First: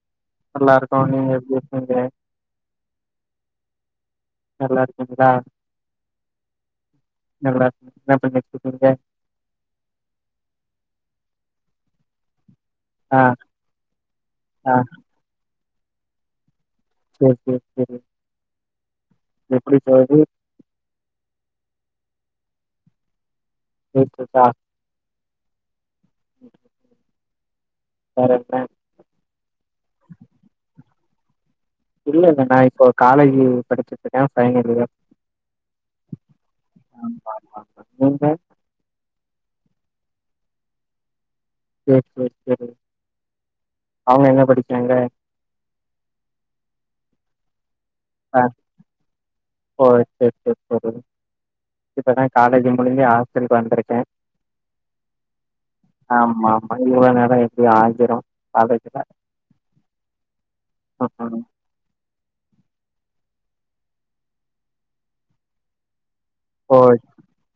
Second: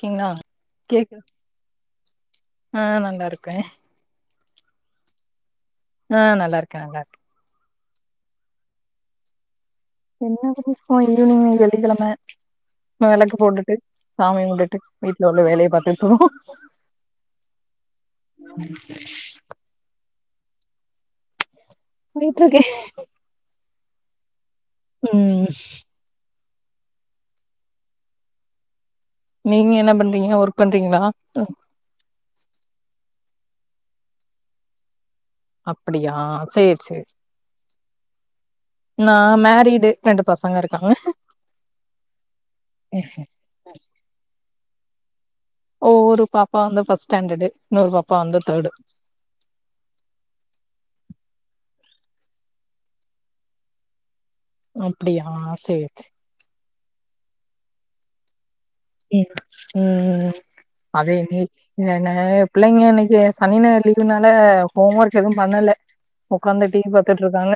கீங்ளா நல்லாருக்கோ நீங்க எப்டி இருக்கீங்க ஆ நல்லாருக்கே நல்லாருக்கீங்ளா ஆ நல்லாருக்கே நல்லாருக்கே என்ன மேடம் என்ன பண்ணிட்ருக்கீங்க என்ன பண்ணிட்ருப்போ ஈவ்னிங் வெள்ளிக்கெழம ஆ வெளக்கு போட்டுட்டு சாமிய ஆ கும்ட்டுட்டு வீட்ல உள்ள வேலய பாத்துட்ருக்குறோ சேர் சேர் சேரி எப்டி போது போய்ட்ருக்கு போய்ட்ருக்கா ம் [inaudible] வேற ப்ளான் நீங்க என்ன பண்றீங்க ஒர்க் பண்றீங்களா இல்ல இல்ல நா இப்போ காலேஜு படிச்சட்டு இருக்கே ஃபைனல் இயர் அப்டியா சேரி சேரி ஆமா ஆமா ஆமா. நீங்க நா மேரீடு ரெண்டு பசங்க இருக்காங்க சேர் சேர் சேரி அவுங்க என்ன படிக்காங்க ஓ ஒரு பாப்பா வந்து ஃபர்ஸ்ட்டாண்டர்டு இன்னொரு பாப்பா ஆ வந்து தேர்டு ஓ சேர் சேர் செரி இப்பதா காலேஜு முடிஞ்சு ஹாஸ்டலுக்கு வந்துருக்கே அப்டியா சேரி சு ஆமா ஆமா இவ்வளோ நேர எப்டியோ ஆகிரோ காலே ம் ம் ம் ம் அதே நீ என பிள்ளைங்க இன்னைக்கு சனி ஞாயிறு லீவுனால ஹோம் ஒர்க் எது பண்ணல ஒக்காந்து டீவி பாத்துட்ருக்காங்க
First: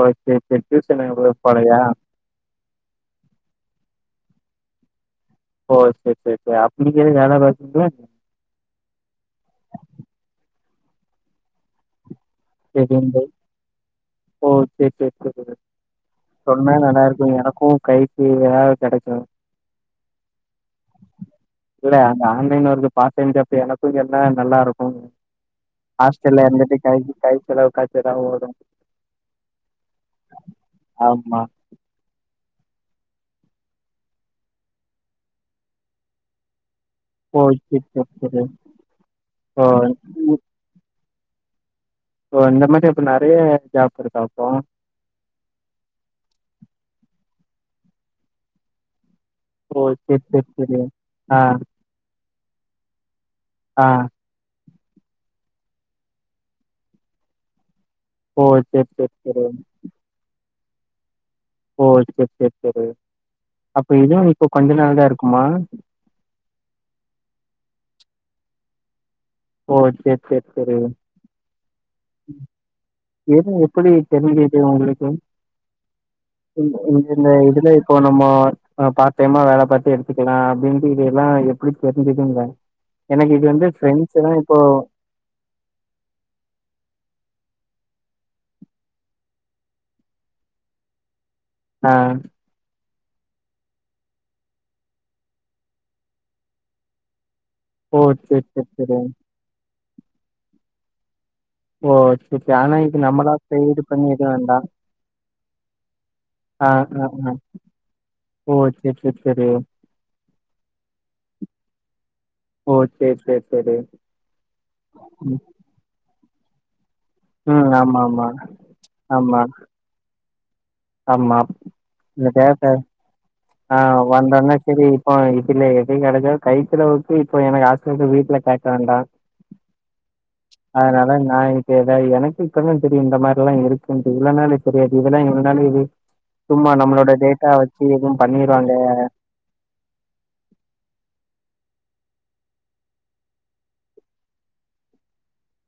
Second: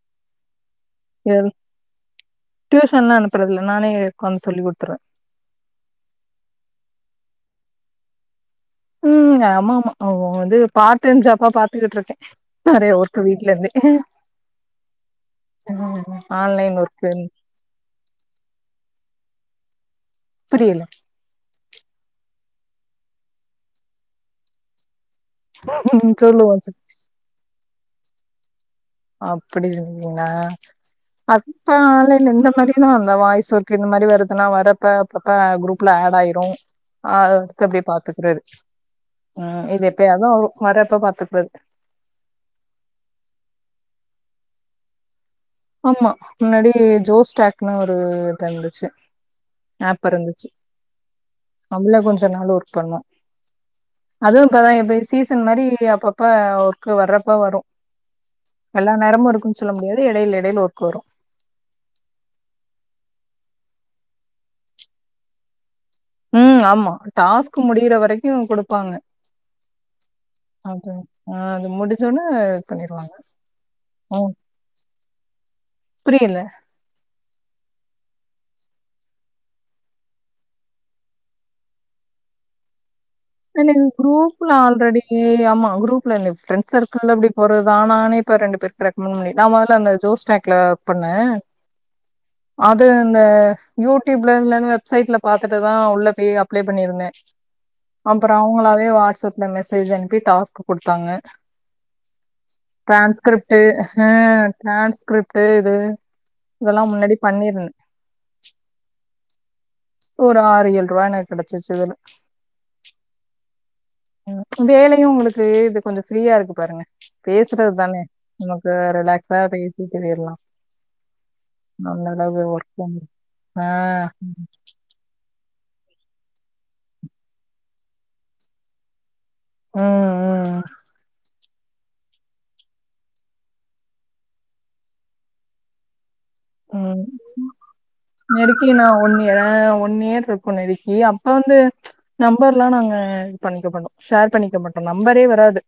ஓகே ஓகே ஓகே டியூஷன் எங்கயு போலையா ட்யூஷன்லா அனுப்றதுல நானே உக்காந்து சொல்லி குடுத்துறுவே ஓ சேரி சேரிக்கா அப்போ நீங்க எது வேல்ல பாத்திங்கனா ம் ஆமா ஆமா அவோ வந்து பார் டைம் ஜப்பா பாத்துக்கிட்ருக்கே நெறைய செகண்ட் டே. ஒர்க் வீட்ல இருந்தே ஓ சேரி சேரி சேரி சொன்னா ஆன்லைன் நல்லா ஒர்க்கு இருக்கு எனக்கு கை க்கு எதாவு கெடைக்கு புரியல இல்ல அந்த online work part time job எனக்கு சொன்னா நல்லா இருக்கு ஹஸ்டல்ல சொல்லுவோ இருந்துட்டு கை கை செலவு காச்சு எதா ஒதவு அப்டி இருந்திங்லா அ ஆமா. ப்ப ஆன்லைன்ல இந்த மாரிதா இந்த வாய்ஸ் ஒர்க இந்த மாரி வருதுன்னா வரப்ப அப்பப்ப குரூப்ல ஆட் ஆய்ரு அ அது ஓ! எடுத்து அப்டியே சரி, சரி, பாத்துக்றது சரி. ஓ! ம் இது எப்பயாது தா ம். வரு வரப்ப பாத்துக்குறது ஓ இந்த மாரி அப்ப நெறைய ஜாப் இருக்கா அப்போ ஆமா முன்னாடி ஜோஸ் டாக்குனு ஒரு இதுல இருந்துச்சு ஓ சே சே சேரி ஆ அதுல கொஞ்ச நாள் ஒர்க் பண்ணோ ஆ அதுவு இப்பாதா இப்டி சீசன் மாரி அப்பப்ப ஒர்க்கு வர்றப்ப வரு ஓ! சரி, எல்லா சரி, நேரமு சரி. இருக்குனு சொல்ல முடியாது எடையில எடையில ஒர்க் வரு ஓ சேர் சேர் சேரி அப்ப இதுவு இப்ப கொஞ்ச நாள் தா இருக்குமா ம் ஆமா டாஸ்க்கு முடியுற வரைக்கு குடுப்பாங்க ஓ! சரி, சரி, சரி. அது ஆ அது முடிஞ்சொட்னே இது பண்ணிருவாங்க எப்டி ம் தெருஞ்சுது உங்களுக்கு புரியல உ உங்களுக்கு இந்த இதுல இப்போ நம்ம ஆ பார்ட் டைமா வேல பாத்து எடுத்துக்கலா அப்டின்ட்டு இது எல்லா எப்டி தெரிஞ்துங்ற எனக்கு இது வந்து எனக்கு ஃப்ரெண் குரூப்ல ஆல்ரெடி இ ஆமா குரூப்லருந்து ஃப்ரண்ட்ஸ் செர்க்குல்ல இப்டி போட்றதா ஆ நானே இப்ப ரெண்டு பேருக்கு ரெக்கமண்ட் பண்ணி நா மொதல்ல அந்த ஜோஸ் டாக் லா பண்ணே அ அது இந்த யூடிப்ல இல்ல இந்த வெப்சைட்ல பாத்துட்டுதா உள்ள போய் அப்ளே பண்ணிருந்தே ஓ அப்றோ சரி சரி அவுங்களாவே சரி. வாட்ஸ்அப்ல மெசேஜ் அனுப்பி டாஸ்க் குடுத்தாங்க ஓ சரி சரி. ஆனா இது நம்மளா டிரான்ஸ்கிரிப்ட் போய் இது பண்ணி ஆ எதும் வேண்டாம். டிரான்ஸ்கிரிப்ட் இது ஆ இதெல்லா ஆ முன்னாடி ஆ. பண்ணிருந்தே ஓ சரி சரி சரி. ஒரு ஆறு ஏழ் ருவா எனக்கு கெடச்சுச்சு இதுல ஓ சேரி சேரி சேரி வேலையு உங்களுக்கு இது கொஞ்சோ ஃப்ரீயா இருக்கு பாருங்க ம். பேசுறது தானே ஆமாமா. நமக்கு ஆமா ரிலாக்ஸா ஆமா. பேசிட்டு பொய்ரலா ஆமா இல்ல கேட்டே பண்ணுது ஆ ஆஹ் வந்த ஒன்னே செரி ஆ இதுல எதுவு கெடைச்சா கை செலவுக்கு இப்ப எனக்கு ஹாஸ்டல்க்கு வீட்ல கேக்க வேண்டா உம் உம் அதனால நா இ எதா எனக்கு இப்பதா தெரியு இந்த மாரில்லா இருக்குன்ட்டு இவ்ளோ நாளா எனக்கு தெரியாது இதெல்லா இவ்ளோ நாள் இது சும்மா உம் நம்மளோட டேட்டா வச்சி எது நெருக்கி நா ஒன் யா ஒன் இயர் இருக்கு நெருக்கி அப்ப வந்து நம்பர்ல்லா நாங்க இது பண்ணிக்க மாட்டோ ஷேர் பண்ணிக்க மாட்டோ நம்பரே வராது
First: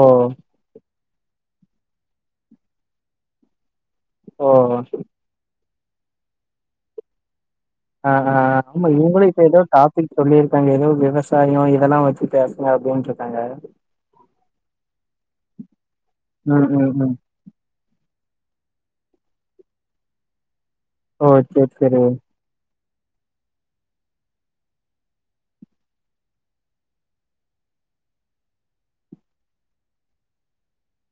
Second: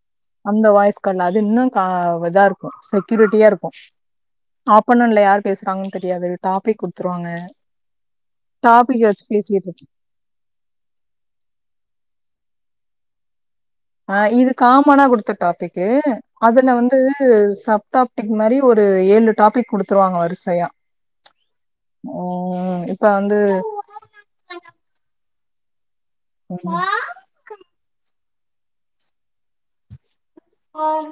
ஓ அந்த வாய்ஸ் கால்ல அது இன்னு கா இதா இருக்கு செக்யூரிட்டியா இருக்கு ஓ ஆப்பொனேண்ட்ல யார் பேசுறாங்கன்னு தெரியாது டாபிக் குடுத்துருவாங்க ஆ ஆ ஆமா டாபிக் வச்சு இவங்களு இப்ப ஏதோ பேசிட்டு டாபிக் சொல்லிருக்காங்க ஏதோ விவசாயோ இதெல்லா வச்சு பேசணு அப்டின்னுருக்காங்க ஆ இது காமனா குடுத்த டாபிக்கு ம் அதுல ம் வந்து ம் சப் டாபிக் மாரி ஒரு ஏழு டாபிக் குடுத்துருவாங்க வருசையா ஓ சேரி சேரி ம் இப்ப வந்து ம் ஆம்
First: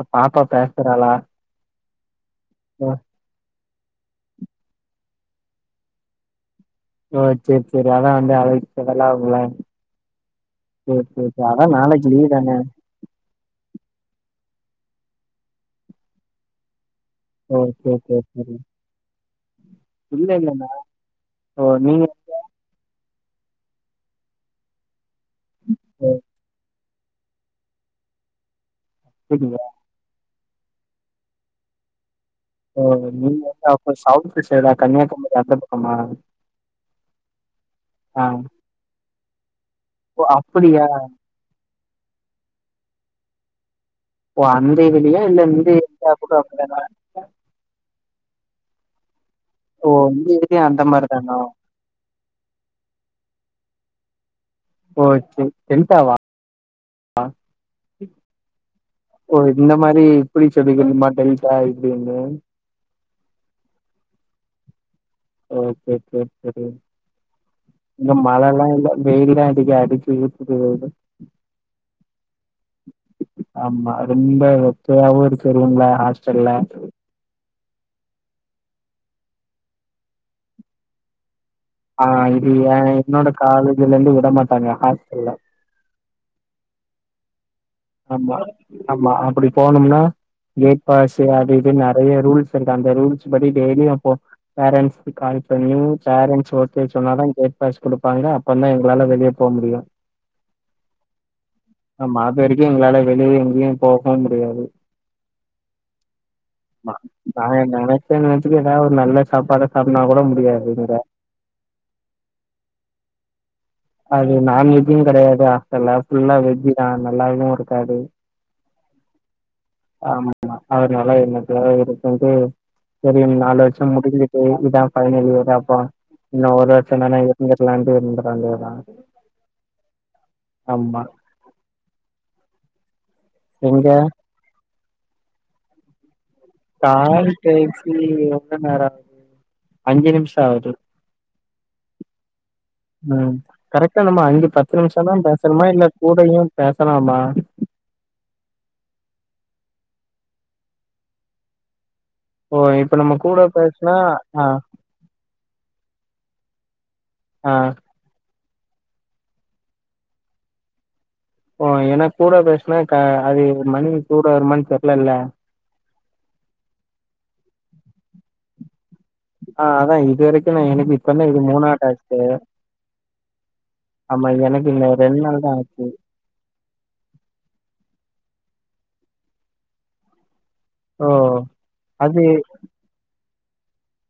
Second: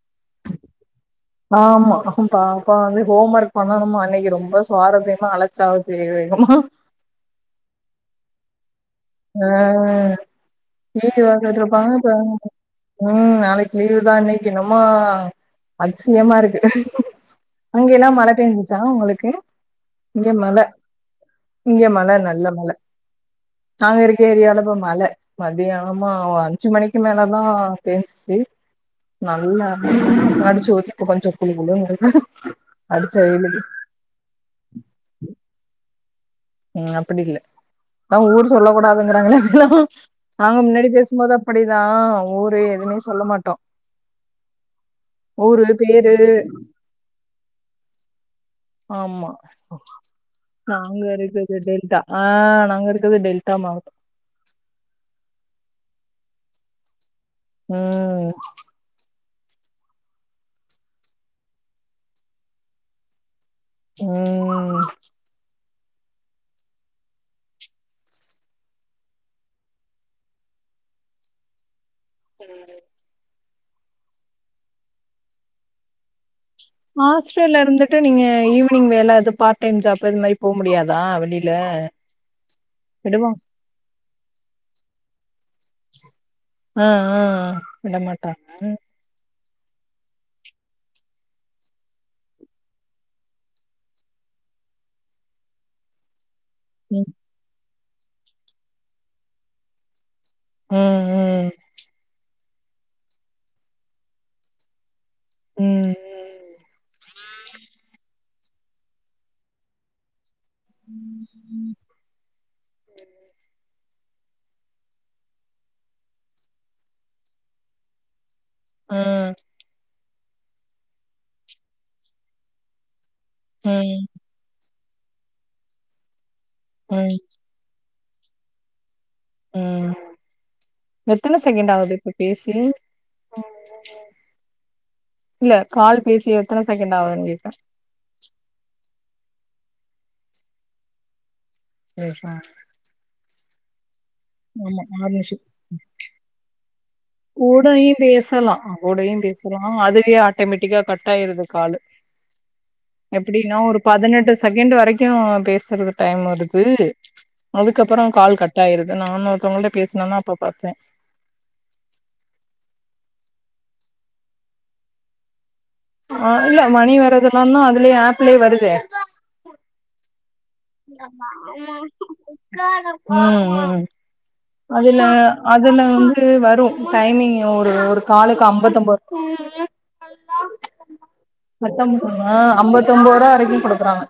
ஆ பாப்பா பேசுறாளா ஆமா பாப்பா ஓ வந்து ஹோம் ஒர்க் பண்ணனுமா இன்னக்கி ரொம்ப சுவாரஸ்யமா அழச்சாவ செய்ய வேணுமா ஓ சேரி சேரி அதா வந்து அழகு வெளாடுதுங்களா ஆ சேரி டிவி சேரி சேரி பாத்துட்டு அதா இருப்பாங்க நாளைக்கி லீவு இப்ப தான ம் நாளைக்கு லீவ் தா இன்னக்கி என்னமோ அதிசயமா இருக்கு ஓ சேரி அங்கெல்லா சேரி மழ சேரி பேஞ்சிச்சா ஒங்களுக்கு இல்ல இங்க இல்ல மழ நா ஓ இங்க நீங்க மழ நல்ல மழ நாங்க இருக்க ஏரியால இப்ப மழ மதியானமா ஒரு அஞ்சு மணிக் க்கு மேல தா பேஞ்சிச்சு சேரிங்க நல்லா அடிச்சு ஊத்தி இப்ப கொஞ்சோ குளு குளுன்னு இருக்கு ஓ அடிச்ச நீங்க வெயிலுக்கு வந்து அப்ப சவுத் சைடா கன்னியாகுமரி அந்த பக்கமா ம் அப்டி இல்ல அதா ஆ. ஊர் சொல்ல கூடாதுங்கறாங்கல்ல அவங்கதா ஓ! நாங்க அப்படியா? முன்னாடி பேசும்போது அப் டிதா ஊரு எதுவுமே சொல்ல மாட்டோ ஓ அந்த இதுலயா இல்ல ஊரு இந்த இந்த பேரு ஆப்புக்கு அப்டிதானா ஆமா ஓ இந்த இதுலயு அந்த நாங்க மாரிதானா இருக்கது டெல்டா ஆ நாங்க இருக்கது டெல்டா மாவட்டம் ஓ சேரி டெல்டாவா ஆ ம் ஓ இந்த மாரி இ இப்பிடி சொல்லிக்கணுமா டெல்டா இப்டின்னு. ம். ஓகே சேர் சேரி. இங்க மழல்லா இல்ல வெயில்தா அடிக்கு அடிச்சு ஊத்துது வேர்வ. அ அது. ஆமா ரொம்ப வெக்கயாவு இருக்கு ரூம்ல ஹாஸ்டல்ல. ஹாஸ்டல்ல இருந்துட்டு நீங்க ஈவினிங் வேல இது பார்ட் டைம் ஜாப்பு அது மாரி போ முடியாதா வெளில? ஆ இது ஏ என்னோட விடுவா காலேஜ்ல இருந்து விட மாட்டாங்க ஹாஸ்டல்ல. அ அ. ஆமா ஆமா அப்டி போணும்னா கேட் பாஸு அது இதுன் நெறைய ரூல்ஸ் இருக்கு அந்த ரூல்ஸ் படி டெய்லி அப்போ பேரண்ட்ஸ்க்கு கால் பண்ணி பேரண்ட்ஸ் ஒ த்து ம் சொன்னாதா கேட் பாஸ் குடுப்பாங்க அப்பற்ந்தா எங்ளால வெளிய போவ முடியு. ம்ம். ஆமா அதுவரைக்கு எங்ளால வெளிய எங்கியு போகவு முடியாது. ம். மா நா எ நெனச்சேன் வெச்சிக்க ஏதாவ் ஒரு நல்ல சாப்பாட சாப்ன்னா கூட முடியா ம் ம். அது நான்வெஜ்ஜும் கெடையாது ஹாஸ்டல்ல ஃபுல்லா வெஜ்ஜுதா நல்லாவு இருக்காது. ம். ஆமாமா அதனால என்னத்த இருக்குன்ட்டு செரியா நாலு வருஷோ ம் முடிஞ்சு ச்சு இதா ஃபைனல் இயராப்போ இன்னு ஒரு ம் வருஷந்தான இருந்துர்லான்ட்டு இருந்துற வேண்டியதா. அம்மா. த்தன செகண்ட்டு ஆவுது இப்ப பேசி. எங்க? இல்ல கால் பேசி எத்தன செகெண்ட்டு ஆவுதுன் கேக்ற. ம் இங்க எவ்ளோ நேரோ ஆவுது அஞ்சு நிம்ஷோ ஆவுது. [unintelligible] ம் கரெக்ட்டா நம்ம அஞ்சு ஆமா பத்து ஆறு நிம்ஷந்தா நிமிஷோ பேசணுமா இல்ல கூடையு பேசலாமா? கூடையு பேசலா கூடையு பேசலா அதுவே ஆட்டேமேட்டிக்கா கட்டாயிருது காலு. ஓ இப்ப நம்ம கூட எப்பிடின்னா ஒரு பேசுனா பதினெட்டு ஆ செகண்ட்டு வரைக் கு பேசறது டைம் வருது ஆ அதுக்கப்புறோ கால் கட் டாயிருது நானு ஒருத்தவங்கள்ட்ட பேசுனனா அப்போ பாத்தே. ஓ ஏனா கூட பேசுனா க அது மணி கூட வருமான் தெர்லல்ல. ஆ இல்ல மணி வர்றதெல்லாந்தா அதுலியே ஆப்லியே வருதே. ஆ அதா இதுவரை ம் ம். ஆமா எனக்கு இந்த அதுல ரெண்டு நாள் தா அதுல ஆச்சு வந்து ட்டு வரு டைமிங் ஒரு ஒரு காலுக்கு அம்பத்தொம்போது ஓ அது ஆ அம்பத்தொம்போருவா வரைக்கி குடுக்குறாங்க.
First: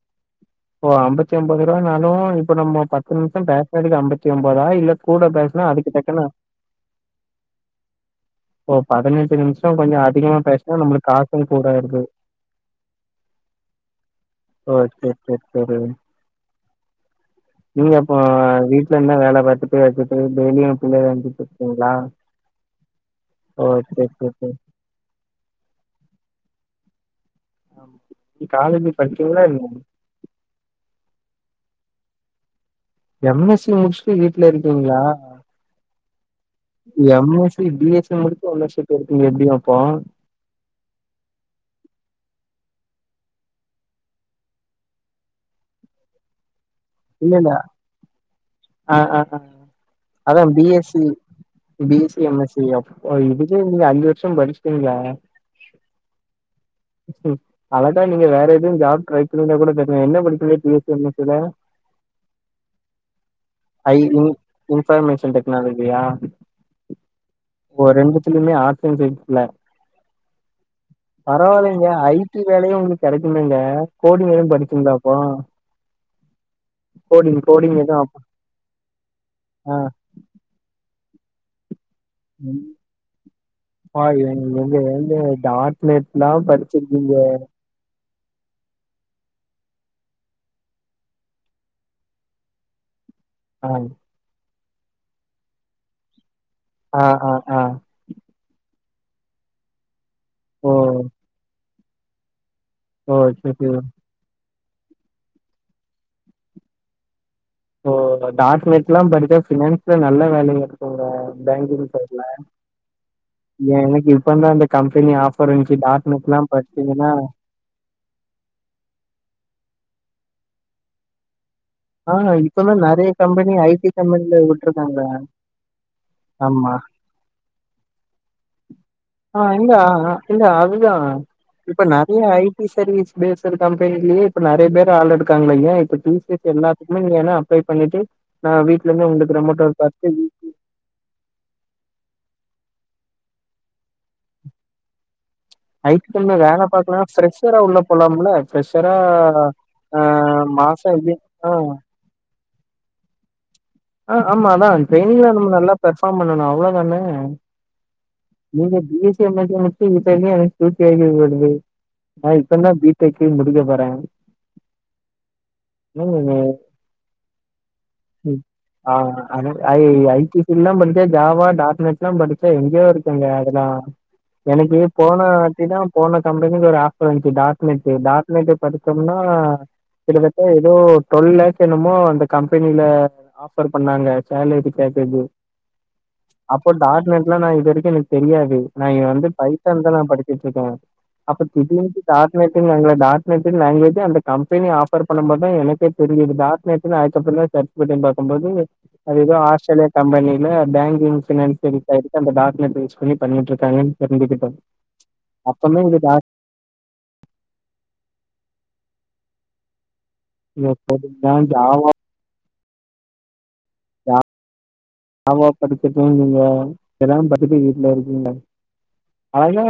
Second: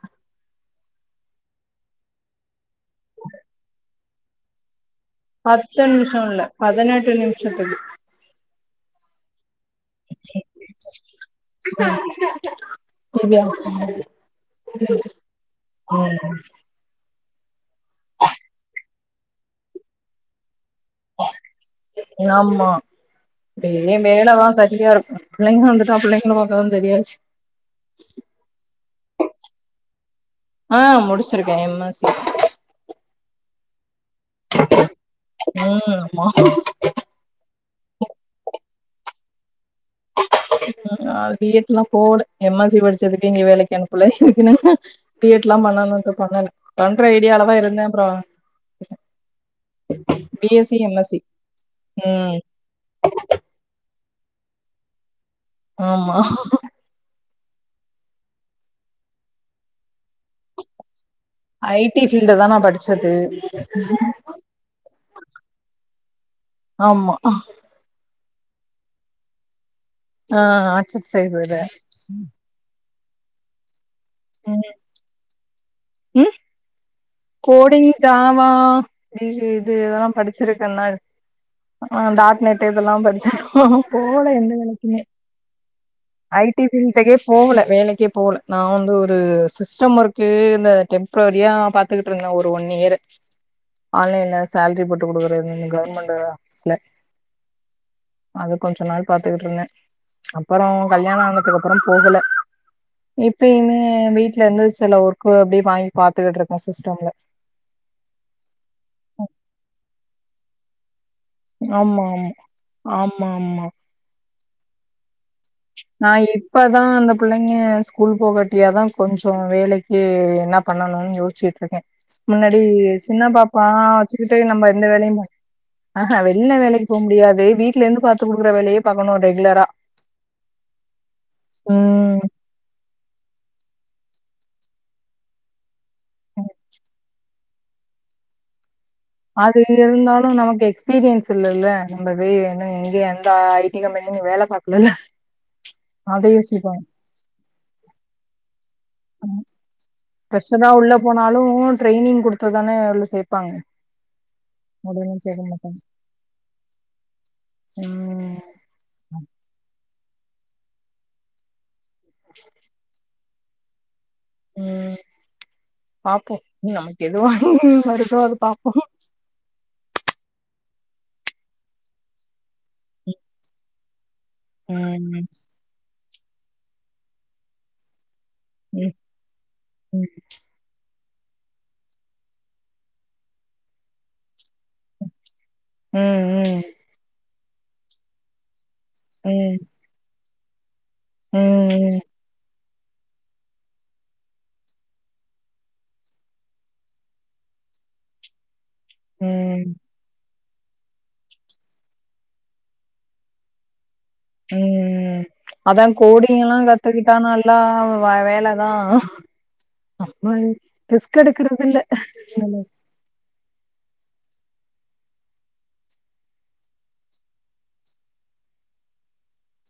ஓ அம்பத்தி ஒம்பது ருவானாலு இப்ப நம்போ பத்து நிம்ஷம் பேசனதுக்கு அம்பத்தி ஒம்போதா இல்ல கூட பேசுனா பத்து அதுக்கு தக்கன நிம்ஷோ இல்ல பதனெட்டு நிமிஷத்துக்கு. ஓ பதனஞ்சு நிம்ஷோ கொஞ்சோ அதிகமா பேசுனா நம்மளுக் காசு கூட வருது. [unintelligible] ஓகே செர் செரி. நீங்க அப்போ வீட்லருந்தே வேல பாத்தட்டு அதுத்து டெய்லியு ஆமா ஓ டெயிலியு சரி மேல சரி வா சரி சரியா இருக் பிள்ளைங்க வந்துட்டா பிள்ளைங்களா பாக்கதா தெரியாருக் காலேஜு படிச்சிங்களா இல்லையா ஆ முடிச்சி இருக்கே M S C M S C முடிச்சுட்டு வீட்ல இருக்கீங்களா ம் ஆமா M S C B S C முடிச்சு ஓன்னர்ஷிப் எடுத்தீங்ளே எப்டி அப்பா நா பி எட் லா போல எம் எஸ் சி படிச்சதுக்கே இங்க வேலைக்கு அனுப்பல்ல இதுக்கு நா பி எட் லா பண்ணனுன்ட்டு பண்ணல பண்ற இல்ல ஐடியாலா இல்ல தா இருந்தே அப்றோ ஆ ஆ ஆ அதா B S C B C ம் எம் எஸ் சி எப்பா இதுக்கே நீங்க அஞ்சு வருஷோ படிச்சுட்டிங்களா ஆமா ம் அழகா நீங்க வேற எது ஜாப் டிரை பண்ணீங்கனா கூட தெரியு என்ன படிச்சல B S C M S C ல ஐ டி ஃபீல்டு தா நா படிச்சது ஐ இன் இன்ஃபர்மேஷன் டெக்னாலஜியா ஆம்மா ஓ ரெண்டுத்துலயுமே ஆர்ட்ஸ் அண் சைன்ஸ்ல ஆ ஹ ஆர்ட்ஸ் அண் சைன்ஸ்ங்க ங்க ஐ டி வேலையு உங்குளுக்கு கெடைக்குமேங்க கோடிங் எதும் படிச்சீங்களா அப்போ உம் கோடிங் ஜாவா இது இது ஆ இதெல்லா படிச்சி இருக்கேல்லாது ஆமா டார்க் நெட்டு இதெல்லா படிச்சே அப்பா போல எந்த எங்க வேலைக்குமே ஏங்க டாட் ஐ நெட்லாம் டி படிச்சிருக்கீங்க ஃபீல்டுக்கே போவல வேலைக்கே போவல நா வந்து ஒரு சிஸ்டம் ஒர்க்கு இந்த டெம்ப்ரவரியா பாத்துக்கிட் டு இருந்தே ஒரு ஒன் இயரு ஹ ஆன்லைன்ல சால்டிரி போட்டு குடுக்குறதுனு கவர்மெண்ட்டு ஆஃபீஸ்ல ஆ ஆ ஆ அது கொஞ்ச நாள் பாத்துக்கிட்டு இருந்தே அப்பறோ ஓ கல்யாண ஆனத்து அப் பறோ போகல்ல ஓ சரி சரி இப்பயிமே வீட்டுல இருந்து செல ஒர் க்கு அப்டி வாங்கி பாத்துகிட்டு இருக்கே சிஸ்டேம்ல சோ டாட்நெட் எல்லா படிச்ச பினான்ஸ்ல நல்ல வேல இருக்குங்க பேங்கிங் ஆமா சைட்ல ஆமா ஆமா ஆமா எனக்கு இப்ப தான் கம்பெனி ஆ கோறஞ்சு டாட்நெட்லா பச்சீங்கென்னா நீங்க ஸ்கூல் போகட்டியாதா கொஞ்சோ வேலைக்கு என்ன பண்ணணுன்னு யோச்சிட்டு இருக்கே ஆ முன்னாடி இப்பதா நெறைய சின்ன கம்பெனி பாப்பா ஐ டி வச்சுக்கிட்டே கம்பெனில நம்ம எந்த விட்ருக்காங்க வேலையு பாக் ஆ ஹ வெல்ல ஆமா வேலைக்கு போக முடியாது வீட்ல இருந்து பாத்து குடுக்குற வேலையே பாக்கணு ஆ ரெகுலரா இல்ல ஆ, இல்ல அதுதா இப்ப நெறைய ம் ஐ டி சர்வீஸ் பேஸ்சர் கம்பெனிலே இப்ப நெறைய பேர்ர ஆள் எடுக்காங்ல்ல ஏ இப்ப டிங்க்சு எல்லாத்துக்குமே நீங்க என்னா அப்ளை பண்ணிட்டு நா வீட்டுல இருந்து உண்டுக்கிற அது மோட்டல் பாத்து இருந்தாலு நமக்கு எக்ஸ்பீரியன்ஸ் இல்ல ல நம்ம வே என்ன எங்க அந்தா ஐ டி கம்பென்னு வேல பாக்கலல்ல ஐ ட் அத கம்னெல்ல வேல யோசிப்பாங்க பாக்கலா ஃப்ரெஷரா உள்ள போலாம்ல ஃப்செஷரா ம். ஆ மாசோ எப்டியு ஆ ட்ரெயினிங் குடுத் த்து தானே உள்ள சேப்பாங்க ஆ ஆமா அதா உடனே ட்ரெய்னிங்ல சேக்க நம்ம நல்லா பெர்ஃபார்ம் பண்ணணு அவ்ளோதான நா நீங்க B S C M S C [inaudible] எனக்கு தூக்கி வாரி போடுது நா இப்பந்தா பி டெக்கே முடிக்க போறே ம் பாப்போ நமக்கு எதுவா [unintelligible] அது பாப்போ ஆனாலு ஐ ஐடி ஃபீல்ட்லா படிச்சா ஜாவா டாட்னெஸ்ல்லா படிச்சா எங்கயோரு க்குங்க அதல்லா எனக்கு போன ம் வாட்டி தா போன கம்பெனில ஒரு ஆஃபர் வந்துச்சு டாட்நெட்டு டாட் நெட்டு ம் படிச்சம்னா ம் கிட்ட தட்ட எதோ ட்வெல் லாக்ஸ் என்னமோ அந்த கம்பெனில ஆஃபர் பண்ணாங்க சேலரி பேக்கேஜு ம் அப்போ டாட் நெட்லா நா இது வரைக்கு எனக்கு தெரியாது நா இங்க வந்து ம் பைசான் தா நா படி ச்சுட்ருக்கே அப்ப திடீர்னுட்டு ம் டா ட் நெட்டுனாங்கல டாட் நெட்டுனு லாங்வேஜு அந்த கம்பெனி ஆஃபர் பண்ணம்போதுதா எனக்கே தெரிஞ்சது டாட் நெட்டுனு அதுக்கப்றோ தா [inaudible] பாக்கம்போது அது ம் எதோ ம் ஆஸ்திரேலியா கம்பெனில பேங்கிங் ஃபினான்சியல் [inaudible] அந்த டா [inaudible] பண்ணிட்ருக்காங்கன் ம் அதா டாட் கோடிங்கல்லா கத்துக்கிட்டா நல்லா வேலதா நம்ம நீங்க கோடிங்லாம், ரிஸ்க்கெடுக்குறது இல்ல ஜாவா ஆமா படிச்சுட்ருந்தீங்க எல்லா படிச்சுட்டு வீட்ல இருக்கீங்க ஆனா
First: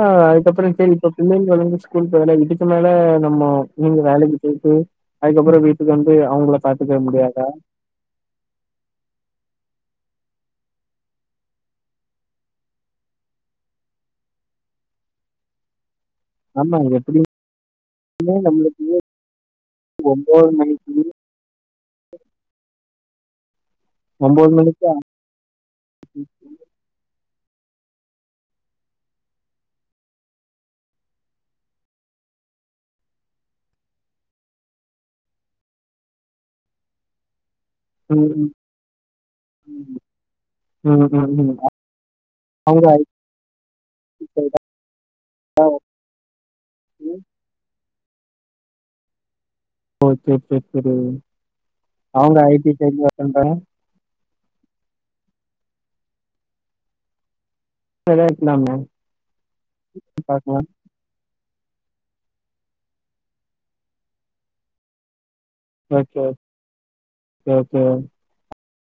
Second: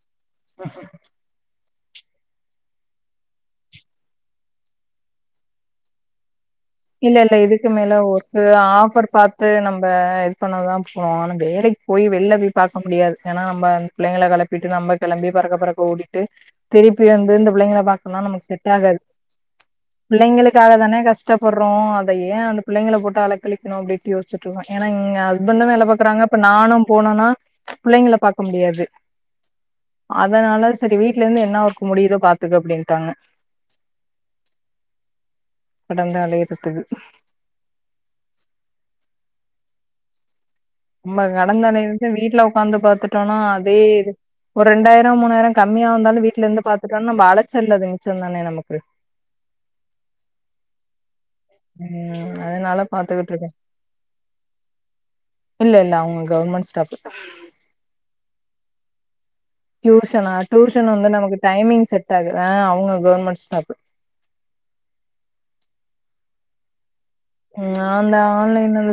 அப்றோ செரி இப்ப பிள்ளைங்கள் வந்து ஸ்கூல் போகைல இதுக்கு மேல நம்மொ நீங்க வேலைக்கு போய்ட்டு அதுக்கப்றோ வீட்டுக்கு வந்து அவுங்ள இல்ல இல்ல இதுக்கு மே ல ஒரு ஆஃபர் பாத்து நம்ப இது பண்ண தா போனோ ஆனா வேலைக்கு போய் வெள்ல பார்க்க முடியாது ஏனா நம்பந் பிள்ளைகள கெளப்பிட்டு நம்ப கெளம்பி பறக்க பறக்க ஓடி ட்டு ஆமா திருப்பி எப்படியுமே வந்து இந்த பிள்ளைங்ள பாக்குனா நமக்கு நம்மளுக்கு செட்டாகாது பிள்ளைங்களுக்கு மணிக்கு தானே கஷ் பட்றோ அத ஏ அந்த பிள்ளைங்கள போட்டு அலக்களிக்கணு அப்டின்ட்டு யோச்சுட்ருந்தே ஏனா மணிக்கு எங்க ஹஸ்பண்ட்டு வேல பாக்குறாங்க இப்ப நானு போனனா பிள்ளைங்ள பாக்க முடியாது அதனால செரி வீட்லருந்து என்ன வொர்க்கு முடிதோ பாத்துக்க அப்டின்ட்டாங்க படந்தாலே [unintelligible] ம் ம் ம். ம், ம், ம். நம்ம [unintelligible] வீட்ல உக்காந்து அவங்க ஐடி பாத்துட்டோனா அதே இது சைடா? ஒரு ரெண்டாயிரோ மூணாயிரோ கம்மியா வந்தாலு வீட்லருந்து பாத்துட்டோனா நம்ப அலச்சல் இல்ல அது மிச்சோ தானே நமக்கு ஓ சேர் சேர் சேரி ம் அதனால பாத்துக்கிட்ருக்கே இல்ல இல்ல அவுங்க கவுர்மென்ட் ஸ்டாஃப்ஃபு சொல்லிருக்லா மேம் டியூஷனா டியூஷன் வந்து நமக்கு டைமிங் செட் ஆகு ஆ அவுங்க கவுர்மென்ட் ஸ்டாஃப்பு ஓகே ஓ ம் அந்த ஆன்லைன்